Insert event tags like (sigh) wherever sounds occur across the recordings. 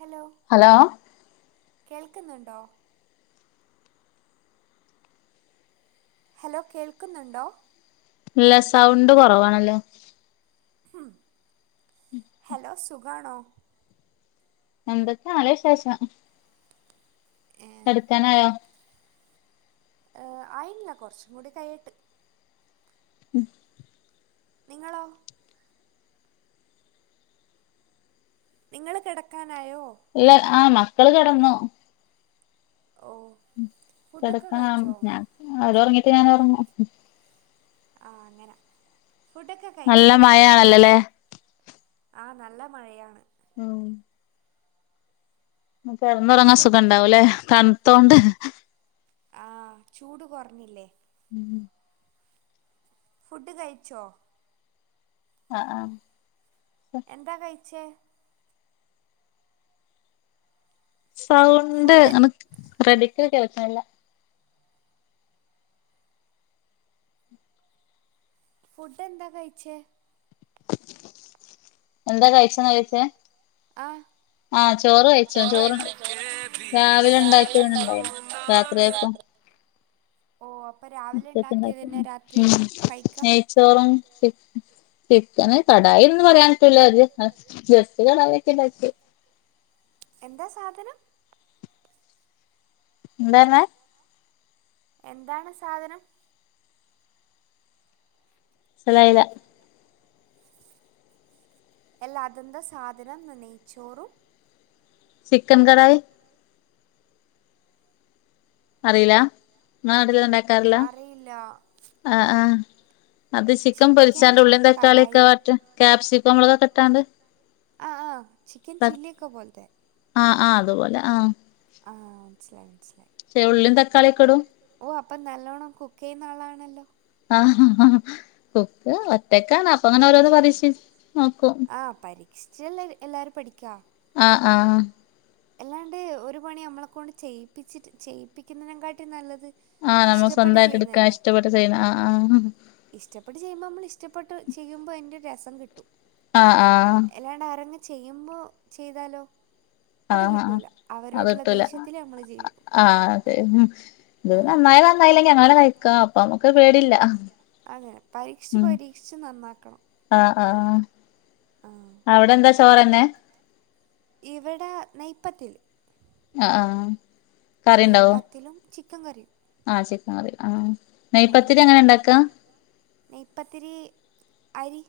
Hello hello കേൾക്കുന്നുണ്ടോ hello കേൾക്കുന്നുണ്ടോ ഇല്ല സൗണ്ട് കുറവാണല്ലോ ഹലോ സുഖണോ എന്തൊക്കെയ നല്ല വിശേഷം കിടുക്കാനായോ ഏർ ആയിട്ടില്ല കുറച്ചും കൂടി കൈട്ട് ഉം നിങ്ങളോ നിങ്ങൾ കിടക്കാൻ ഇല്ല ആ മക്കള് കിടന്നു ഓ ഫുഡൊക്കെ കിടക്കണം കഴിച്ചോ ഞാൻ അവർ ഉറങ്ങിട്ട് ഞാൻ ഉറങ്ങും ആ അങ്ങനെ ഫുഡൊക്കെ നല്ല കഴിച്ചോ മഴയാണല്ലോല്ലേ ആ നല്ല മഴയാണ് ഉം കെടന്നേറങ്ങാൻ ഫുഡ് സുഖണ്ടാവുല്ലേ തണത്തോണ്ട് ആ ചൂട് കുറഞ്ഞില്ലേ ഉം ഫുഡ് കഴിച്ചോ ആ ആ എന്താ കഴിച്ചേ സൗണ്ട് ഫുഡ് അനക്ക് റെഡിക്ക് കെക്കാനില്ല ഫുഡ് എന്താ കഴിച്ചേ എന്താ കഴിച്ചെന്നാ ചോയിച്ചെ ആ ചോറ് ആയിക്ക്ണ് രാവിലെ ഉണ്ടാക്കിയതന്നെ ഉണ്ടായിരുന്നു ണ്ടാക്കിയെത്ണ്ടായിനു രാത്രിയേക്കും രാത്രിയ ഉണ്ടാക്കിയത് തന്നെ രാത്രി ഉച്ചക്ക്ണ്ടാക്കിയെണ്ടായിനു കഴിക്കാം നെയച്ചോറും ചി ചിക്കന് കടായിന്ന് പറയൻ പറ്റൂല്ല അ ജസ്റ്റ് കടയൊക്കെ ണ്ടാക്കിയെ എന്താ സാധനം എന്താന്ന് എന്താണ് സാധനം സലായില എല്ലാ അതെന്ത സാധനംന്ന് നെയ്ച്ചോറും ചിക്കൻ കടായി അറില ഇങ്ങളെ നാട്ടിൽ ഇത് ഇണ്ടാക്കാറില്ല അറിയില്ല ആ ആ അത് ചിക്കൻ പൊരിച്ചാണ്ട് ഉള്ളിയും തക്കാളിയൊക്കെ വാട്ട ക്പ്സിക്കം മോളകൊക്കെട്ടാണ്ട് ആ ആ ചിക്കൻ ചി കോ ബോലത ആ ആ അതുപോലെ ആ ആ മനസ്സിലായി മനസ്സിലായി ഏ ഉള്ളിം തക്കാളിയോക്കെടും ഓ അപ്പൊ നല്ലോണം കുക്കെയ്യുന്ന ആളാണല്ലോ കുക്ക് ഒറ്റക്കാണ് അപ്പങ്ങനെ ഓരോന്ന് പരീക്ഷി ആ പരീക്ഷിച്ചല്ലെ എല്ലാരും പഠിക്കാ ആ ആ അല്ലാണ്ട് ഒരു പണി നമ്മളെ കൊണ്ട് ചെയ്യിപ്പിച്ചിട്ട് ചെയ്യിപ്പിക്കുന്നതിനെ കാട്ടി നല്ലത് ആ നമ്മൾ ഇഷ്ടപ്പെട്ട് സ്വന്തായിട്ട് എടുക്കാ ചെയ്യുന്നതല്ലേ ഇഷ്ടപ്പെട്ട് ചെയ്യണ ആ ആ ഇഷ്ടപ്പെട്ട് ചെയ്യുമ്പോ നമ്മൾ ഇഷ്ടപ്പെട്ട് ചെയ്യുമ്പോ ആയിൻ്റോരുരസം കിട്ടും ആ ആ അല്ലാണ്ട് ആരെങ്ങും ചെയ്യുമ്പോ ചെയ്താലോ അത് കിട്ടൂല അവരോടുള്ള ദേശ്യത്തില ആ അതെ ഇത് ആഹ് നന്നായ നന്നായാ നന്നായില്ലെങ്കിൽ ഞങ്ങളെന്നെ കഴിക്ക അപ്പൊ നമുക്ക് പേടില്ല അതനെ പരീക്ഷിച്ച് പരീക്ഷിച്ച് നന്നാക്കണം ആ ആഹ് അവിടെന്താ ചോറെന്നെ ഇവിടെ നെയ്പ്പത്തില് ആ ആ നെയ്പത്തിലും ചിക്കൻ കറിയും ആ ആഹ് നെയ്പത്തിരി അങ്ങനെണ്ടാക്ക നെയ്പ്പത്തിരി അരി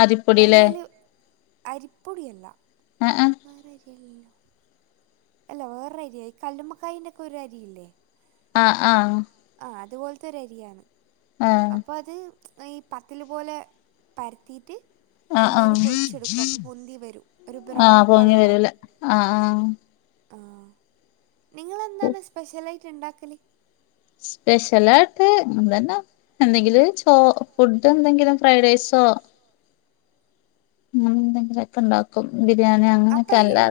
അരിപ്പൊടില്ലേ എണ്ണയില് അരിപ്പൊടിയല്ല ആഹ് വേറെ അരിയല്ലല്ലോ അല്ല വേറൊരു അരിയായികല്ലുമ്മക്കായിൻ്റൊക്കെ ഒരു അരിയില്ലേ ആ ആ അതുപോലത്തോരു അരിയാണ് അപ്പൊ അത് ഈ പത്തിൽ പോലെ പരത്തീട്ട് എണ്ണയിൽ പൊരിച്ചെടുക്കും അപ്പോ പൊന്തി വരും ഒരു ആ ബ്രൗൺ പൊങ്ങി കളറാവും വരൂല ആ ആഹ് ആ നിങ്ങളെന്താണ് സ്പെഷ്യലായിട്ട് ഉണ്ടാക്കല് സ്പെഷ്യലായിട്ട് നമ്മളന്നാ എന്തെങ്കില് ചോ ഫുഡ് എന്തെങ്കിലും ഫ്രൈഡ് റൈസോ ഉ എന്തെങ്കിലൊക്കെ ഉണ്ടാക്കും ബിരിയാണി അങ്ങനെയൊക്കെ അല്ലാ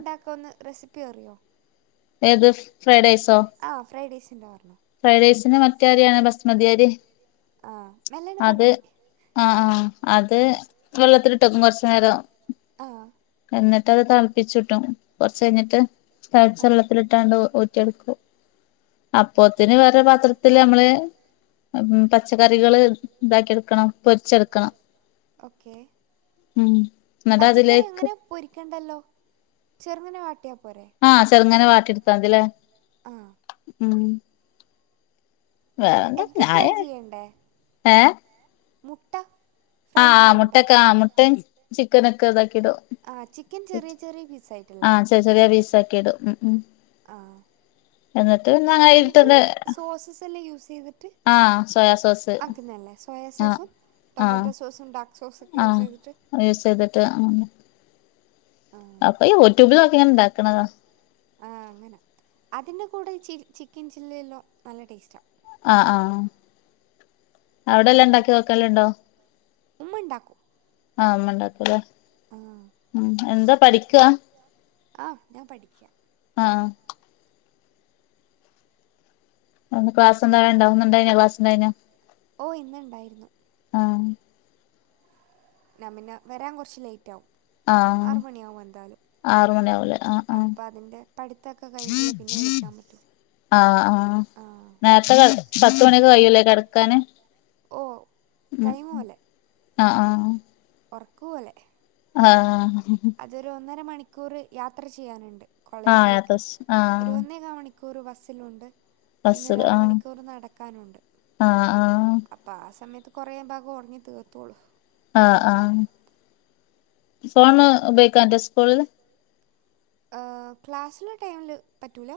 പറിയോ (unintelligible) ന്ത്‌ ഫ്രൈഡ് റൈസോ ഫ്രൈഡ് റൈസിൻ്റെ പറഞ്ഞോ ഫ്രൈഡ് റൈസിന് മാറ്റയരിയാണ് ബസ്മതിയരി ആ മെല്ലാണ് അത് പറഞ്ഞാൽ ആഹ ആഹ അത് വെള്ളത്തിലി ട്ട് വെക്കും കുറച്ചു നേരം ആഹ എന്നിട്ട് അത് തിളപ്പിച്ചിട്ടും കുറച്ച് കഴിഞ്ഞിട്ട് തിളച്ച വെള്ളത്തിലിട്ടാണ്ട് ഒരു എടുക്കും അപ്പത്തിന് വേറെ പാത്രത്തില് നമ്മള് പച്ചക്കറികള് ഇതാക്കി എടുക്കണം പൊരിച്ചെടുക്കണം ഓക്കെ ഉം എന്നിട്ട് പച്ചക്കറി അതിലേക്ക് എങ്ങനെ പൊരിക്കണ്ടല്ലോ ചെറുങ്ങനെ വാട്ടിയ ആഹ ചെറുങ്ങനെ വാട്ടി എടുത്താമതില്ലേ ആ ഉം വന്ത എഗ്ഗ് ഫ്രൈ ആയാ ചെയ്യണ്ടേ ആഏ (unintelligible) മുട്ട ഫ്രൈ ആഹ് ആ ചെയ്യണ്ടേ മുട്ടൊക്കെ ആമുട്ടയും ചിക്കനൊക്കെ ഇതൊക്കെ ക്കിടും ആ ചിക്കൻ ചെറിയ ചെറിയ പീസ് ആ ആയിട്ടല്ലേ ചെറിയ ചെറിയ പീസ് ആക്കിടും ഉ ഉം ആഹ എന്ന എന്നിട്ട് സോസസ്എല്ലാം യൂസ് ചെയ്തിട്ട് ആഹ് സോയാ സോസ് ആക്കുന്നയല്ലേ സോയ സോസ് സോസും ടൊമാറ്റോ സോസും ഉണ്ടാക്ക ആഹ യൂസ് ചെയ്തിട്ട് ആന്ന് ആ അപ്പൊ യൂട്യൂബിലൊക്കാ ഉണ്ടാക്കണതാ ആ അങ്ങനെ അതിൻ്റെ കൂടെ ചി ചിക്കൻ ചില്ലില്ലോ നല്ല ടേസ്റ്റ ആ ആഹ ആഹ് അവിടെല്ലാം ഉണ്ടാക്കി നോക്കലുണ്ടോ ഉമ്മ ഉണ്ടാക്കും ആ അമ്മഉണ്ടാക്കുല്ലേ ആ ഉം എന്താ പഠിക്കുവാ ആഹ ഞാൻ പഠിക്കാ ആഹ ഒന്ന് ക്ലാസ് എന്തണ്ട ഒന്നുണ്ട ക്ലാസ്ണ്ട (unintelligible) ഓ ഇന്നുണ്ടായിരുന്നു നഞാമന്നെ വരാൻ കുറച്ച് ലേറ്റ് ആകും ആഹ് ആറ് മണിയാകും എന്തായാലും ആറ് മണിയാവൂലേ ആഹ് ആഹ് അപ്പൊ അതിന്റെ പഠിത്തൊക്കെ കഴിഞ്ഞിട്ടല്ലേ പിന്നെ വിളിക്കാൻ പറ്റോ ആഹ് ആഹ നേരത്തെ പത്തുമണിക്ക് കയല്ലേ കിടക്കാന് ഓ ഉ ഉ ടൈം ആഹ ആഹ ഉറക്കുവോലെ ആഹ അതൊരു ഒന്നര മണിക്കൂർ യാത്ര ചെയ്യാനുണ്ട് ആഹ ത ആഹ മിക്കൂറ് ബസ്സിലുണ്ട് പിന്നെ ഒരു ആഹ് അരമണിക്കൂർ നടക്കാനുണ്ട് ആഹ് ആഹ് അപ്പൊ ആ സമയത്ത് കുറേ ഭാഗം ഉറങ്ങി തീർത്തോളൂ ആഹ ആഹ ഫോണ് ഉപയോഗിക്കാം അന്റാ സ്കൂളില് ക്ലാസ്സില് ടൈമില് പറ്റൂലോ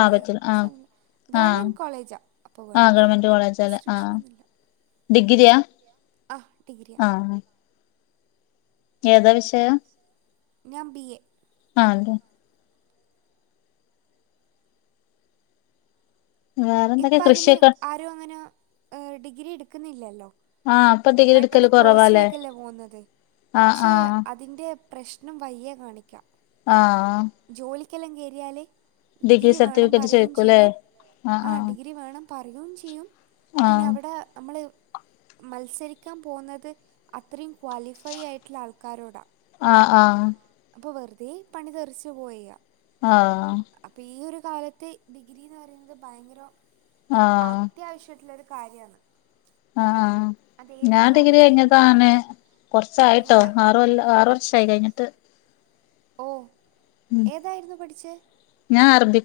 ആഹ് പറ്റില്ല ആഹ് ആഹ് ഗവൺമെന്റ് കോളേജാ അപ്പൊ ആഹ് വേണ്ട ഗവൺമെന്റ് കോളേജല്ലേ ആഹ് റെസ്ട്രിക്ഷൻൊന്നുമില്ല (inaudible) ഡിഗ്രിയാ? ആ ഡിഗ്രിയ. ആഹ് ഏതാ വിഷയം? ഞാൻ ബി എ. അൽടെ വേറെന്തൊക്കെ ഇപ്പതിന് കൃഷിയൊക്കെ ആരുവങ്ങന ഏ ഡിഗ്രി എടുക്കുന്നില്ലല്ലോ. ആഹ് ഇപ്പൊ ഡിഗ്രി പെട്ടെന്ന് എടുക്കല് കൊറവാല്ലേ കോഴ്സിലേക്കല്ലേ പോകുന്നത് ആഹ് പക്ഷെ ആഹ് അതിന്റെ പ്രശ്നം വഴിയെ കാണിക്കാം. ആ ക്കില്ലാം കേറിയാല് ഡിഗ്രി സർട്ടിഫിക്കറ്റ് ചോദിക്കൂലേ ആ ആ ഡിഗ്രി വേണം പറയും ചെയ്യും പിന്നെ ആഹ് അവിടെ അമ്മള് മത്സരിക്കാൻ പോന്നത് അത്രയും ക്വാളിഫൈ ആയിട്ടൊള്ള ആൾക്കാരോടാ. ആ ആ അപ്പ വെറുതെ പണി തെറിച്ച് പോയ ആ അപ്പോൾ ഈ ഒരു കാലത്ത് ഡിഗ്രിന്ന് പറയുന്നത് ഭയങ്കര ആഹ് ആഹ് അത്യാവശ്യട്ടുള്ളൊരു കാര്യാണ്. ആ ആ ആ ഞാൻ ഡിഗ്രി കഴിഞ്ഞതാണ് ചെയ്യുമ്പോഴായാലും കൊറച്ചായിട്ടോ എങ്ങനെ ആറ്കൊല്ല ആറ് വർഷായി കഴിഞ്ഞിട്ട്. ട്ട്. ഓ ഏതായിരുന്നു പഠിച്ചേ?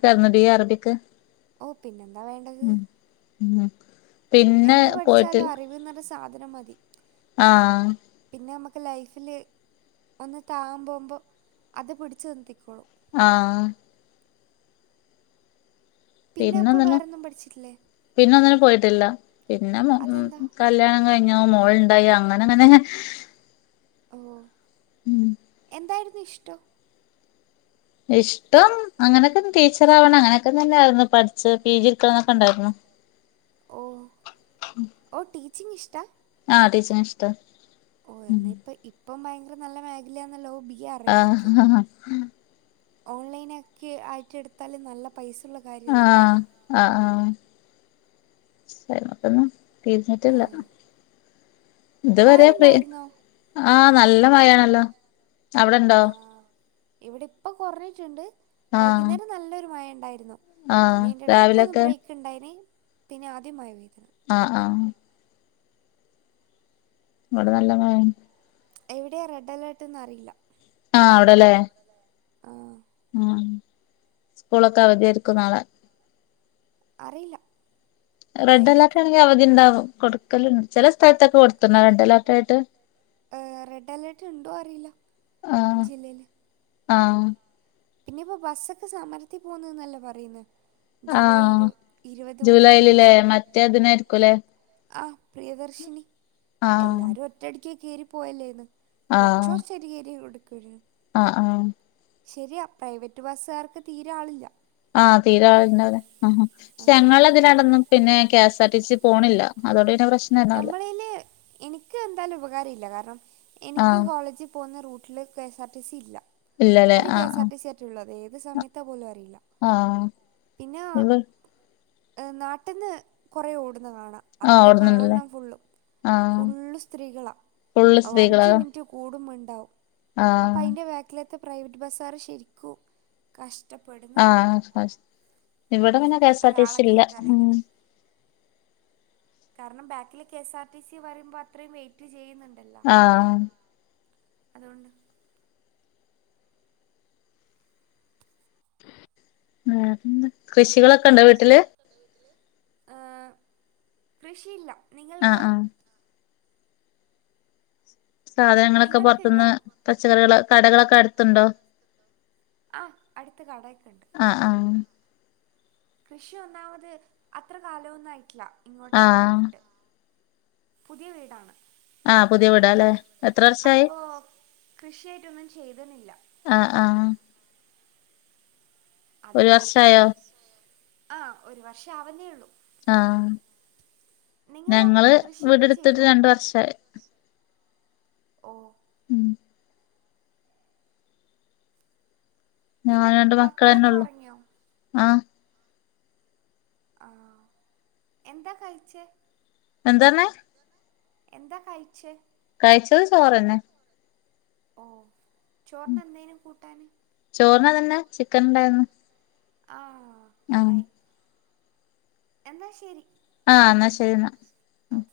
സെമദിയ അറബിക്. ഓ പിന്നെന്താ വേണ്ടത്. ഉം പിന്നെ എന്ത് പഠിച്ചാലും പോയിട്ടില്ല. അറിവ് എന്നൊരു സാധനം മതി. ആ പിന്നെ മ്മക്ക് ലൈഫില് ഒന്ന് താം പോമ്പോ അത് പിടിച്ചു നിർത്തിക്കോളും. ആ പിന്നെ അപ്പൊ പിന്നൊന്നിനും വേറോന്നും പഠിച്ചിട്ടില്ല? പിന്നൊന്നിനും പോയിട്ടില്ല പിന്നെ മോ ഉം അതെന്താ കല്യാണം കഴിഞ്ഞ് ഞ്ഞോ മോൾണ്ടായി അങ്ങനങ്ങനെ ഓ ഉം എന്തായിരുന്നു ഇഷ്ടം? ഇഷ്ടം അങ്ങനൊക്കെ ടീച്ചർ ആവണ അങ്ങനൊക്കെ തന്നാരുന്നു പഠിച്ച് പി ജി ക്കെ അങ്ങനൊക്കെണ്ടാരുന്നു. ഓ ഓ ടീച്ചിങ്ങിഷ്ടാ? ആ ടീച്ചിങ്ങിഷ്ട്ടാ. ഓ എന്നാ ഇപ്പ ഇപ്പം ഭയങ്കര നല്ല മേഖലയാന്നല്ലോ ബി എ ആ ഓൺലൈനക്കെ ആയിട്ടെടുത്താലും നല്ല പൈസ ഉള്ള ആ കാര്യമല്ലത് ആ ആ (unintelligible) ആ തീർന്നിട്ടില്ല. മഴ ഇതുവരെ പെ ഉണ്ടായിരുന്നോ ആ നല്ല മഴയാണല്ലോ അവിടെണ്ടോ? ആഹ് ഇവിടെ ഇപ്പം കൊറഞ്ഞിട്ടുണ്ട് ആഹ് വൈകുന്നേരം നല്ലൊരു മഴണ്ടായിരുന്നു. ആഹ് പിന്നെ എടക്കൊരു രാവിലൊക്കെ ബ്രേക്ക് ഇണ്ടായ്നി പിന്നെ ആദ്യം മായ്നി ആ ആ ഇവടെ നല്ലതായിന്. എവിടെയാ റെഡ് അലേർട്ട്ന്ന് അറിയില്ല. ആ അവടലേ. ആ ആ സ്കൂളൊക്കെ അവധിയായിരിക്കും നളെ അറിയില്ല റെഡ് ആയിരിക്കും അലേർട്ട് ആണെങ്കിൽ അവധിണ്ടാവ കൊടുക്കലണ്ട് ചില സ്ഥലത്തൊക്കെ കൊടുത്തുന്ന റെഡ് അലേർട്ട ആായിട്ട് റെഡ് അലേർട്ട ഉണ്ടോ അറിയില്ല ജില്ലയില് ആ പിന്നെ ഇപ്പോൊ ബസ്സൊക്കെ സമരത്തി പോുന്നന്നല്ലേ പറയുന്ന ആ ജൂലൈലല്ലേ മറ്റേ അതിനായിരിക്കുംല്ലേ ആ പ്രിയദർശിനി ആഹ് എല്ലാരും ഒറ്റടി എ കയറി പോയല്ലേന്ന് കുറച്ച കുറച്ച് ചേരി കയറി എടുക്കുവു ആ ആ ശരിയാ പ്രൈവറ്റ് ബസ്സുകാർക്ക് തീരാ ആളില്ല ആ തീരാരെ ആ ആഹ്. ഞങ്ങ ഇതിനടന്നു പിന്നെ തറ്റിച്ച് പോണില്ല അതോടെ നമ്മളെ എനിക്ക് എന്തായാലും ഉപകാര ഇല്ല കാരണം എനിക്ക് ആഹ് കോളേജിൽ പോകുന്നൂ വീട്ട കെ ആർ ടി സി ഇല്ല ഇല്ലല്ലേ ആഹ് കെഎസ്ആർ ടി സി ആട്ട ഏത് സമയല ആ ഉ നാട്ടിൽന്ന് കുറേ ഓടുന്ന കാണാം ആഹ് അതൊക്കെ ഓടുന്നുണ്ടല്ലേ കാണണം ഫുള്ള് ആഹ് ഫുള്ള് സ്ത്രീകൾ ഫുള്ള് അ സ്ത്രീകളാ അഞ്ച് മിനിറ്റ് കുടു ആവും അപ്പൊ ആഹ് അതിൻ്റെ ബാക്കിലത്തെ പ്രൈവറ്റ് ബസ്സുകാർ ശരിക്കും കശ് ആ ഇവിടെ പിന്നെ കെ എസ് ആർ ടിസി ഒരാളെ ഇല്ല ഉ കയറ്റാണെങ്കിലും. കാരണം ബാക്കില് K S R T C പറയ്പോ അത്രയും വെയിറ്റ് ചെയ്യുന്നുണ്ടല്ലോ ആഹ് അതുകൊണ്ട് ആ കൃഷികളൊക്കെ ഉണ്ടോ വീട്ടില് ആ ഏ കൃഷിയില്ല ആ നിങ്ങൾക്കോ ആ സാധനങ്ങളൊക്കെ നിങ്ങൾക്കുണ്ടോ പുറത്തുന്ന് പച്ചക്കറികൾ കടകളൊക്കെ എടുത്തുണ്ടോ ആ അടുത്ത കടക്ക് ആഹ് ആഹ് കൃഷി ഒന്നാമത് അത്ര കാലമൊന്നും ആയിട്ടില്ല ഇങ്ങോട്ടേക്ക് ആഹ് വന്നിട്ട് പുതിയ വീടാണ് ആ പുതിയ വിടല്ലേ എത്ര വർഷയി ഒന്നും ചെയ്തുന്നില്ല ഒരു അതുകൊണ്ടാ വർഷയോ ആ ഒരു വർഷം ആവുന്നേ ഉള്ളൂ ആ നിങ്ങളോ ഞങ്ങള് കൃഷിയൊക്കെ വീടെടുത്തിട്ട് ചെയ്യുവോ രണ്ട വർഷ ഓ ഉം ഞാൻ പിന്നെ രണ്ട് മക്കളന്നെ മക്കളൊക്കെ ഉള്ളു ഉറങ്ങിയോ ആ ആ എന്താ കഴിച്ച എന്താണ് എന്താ കഴച്ച് കഴിച്ചത് ചോറ്ന്നെ ഓ ചോറിന് എന്തേനു കൂട്ടാന് ചോറിനതന്നെ ചിക്കൻ ഇണ്ടായിന്ന് ആ കടായി എന്ന ശരി ആ എന്നാ ശരി എന്നാ ഓക്കെ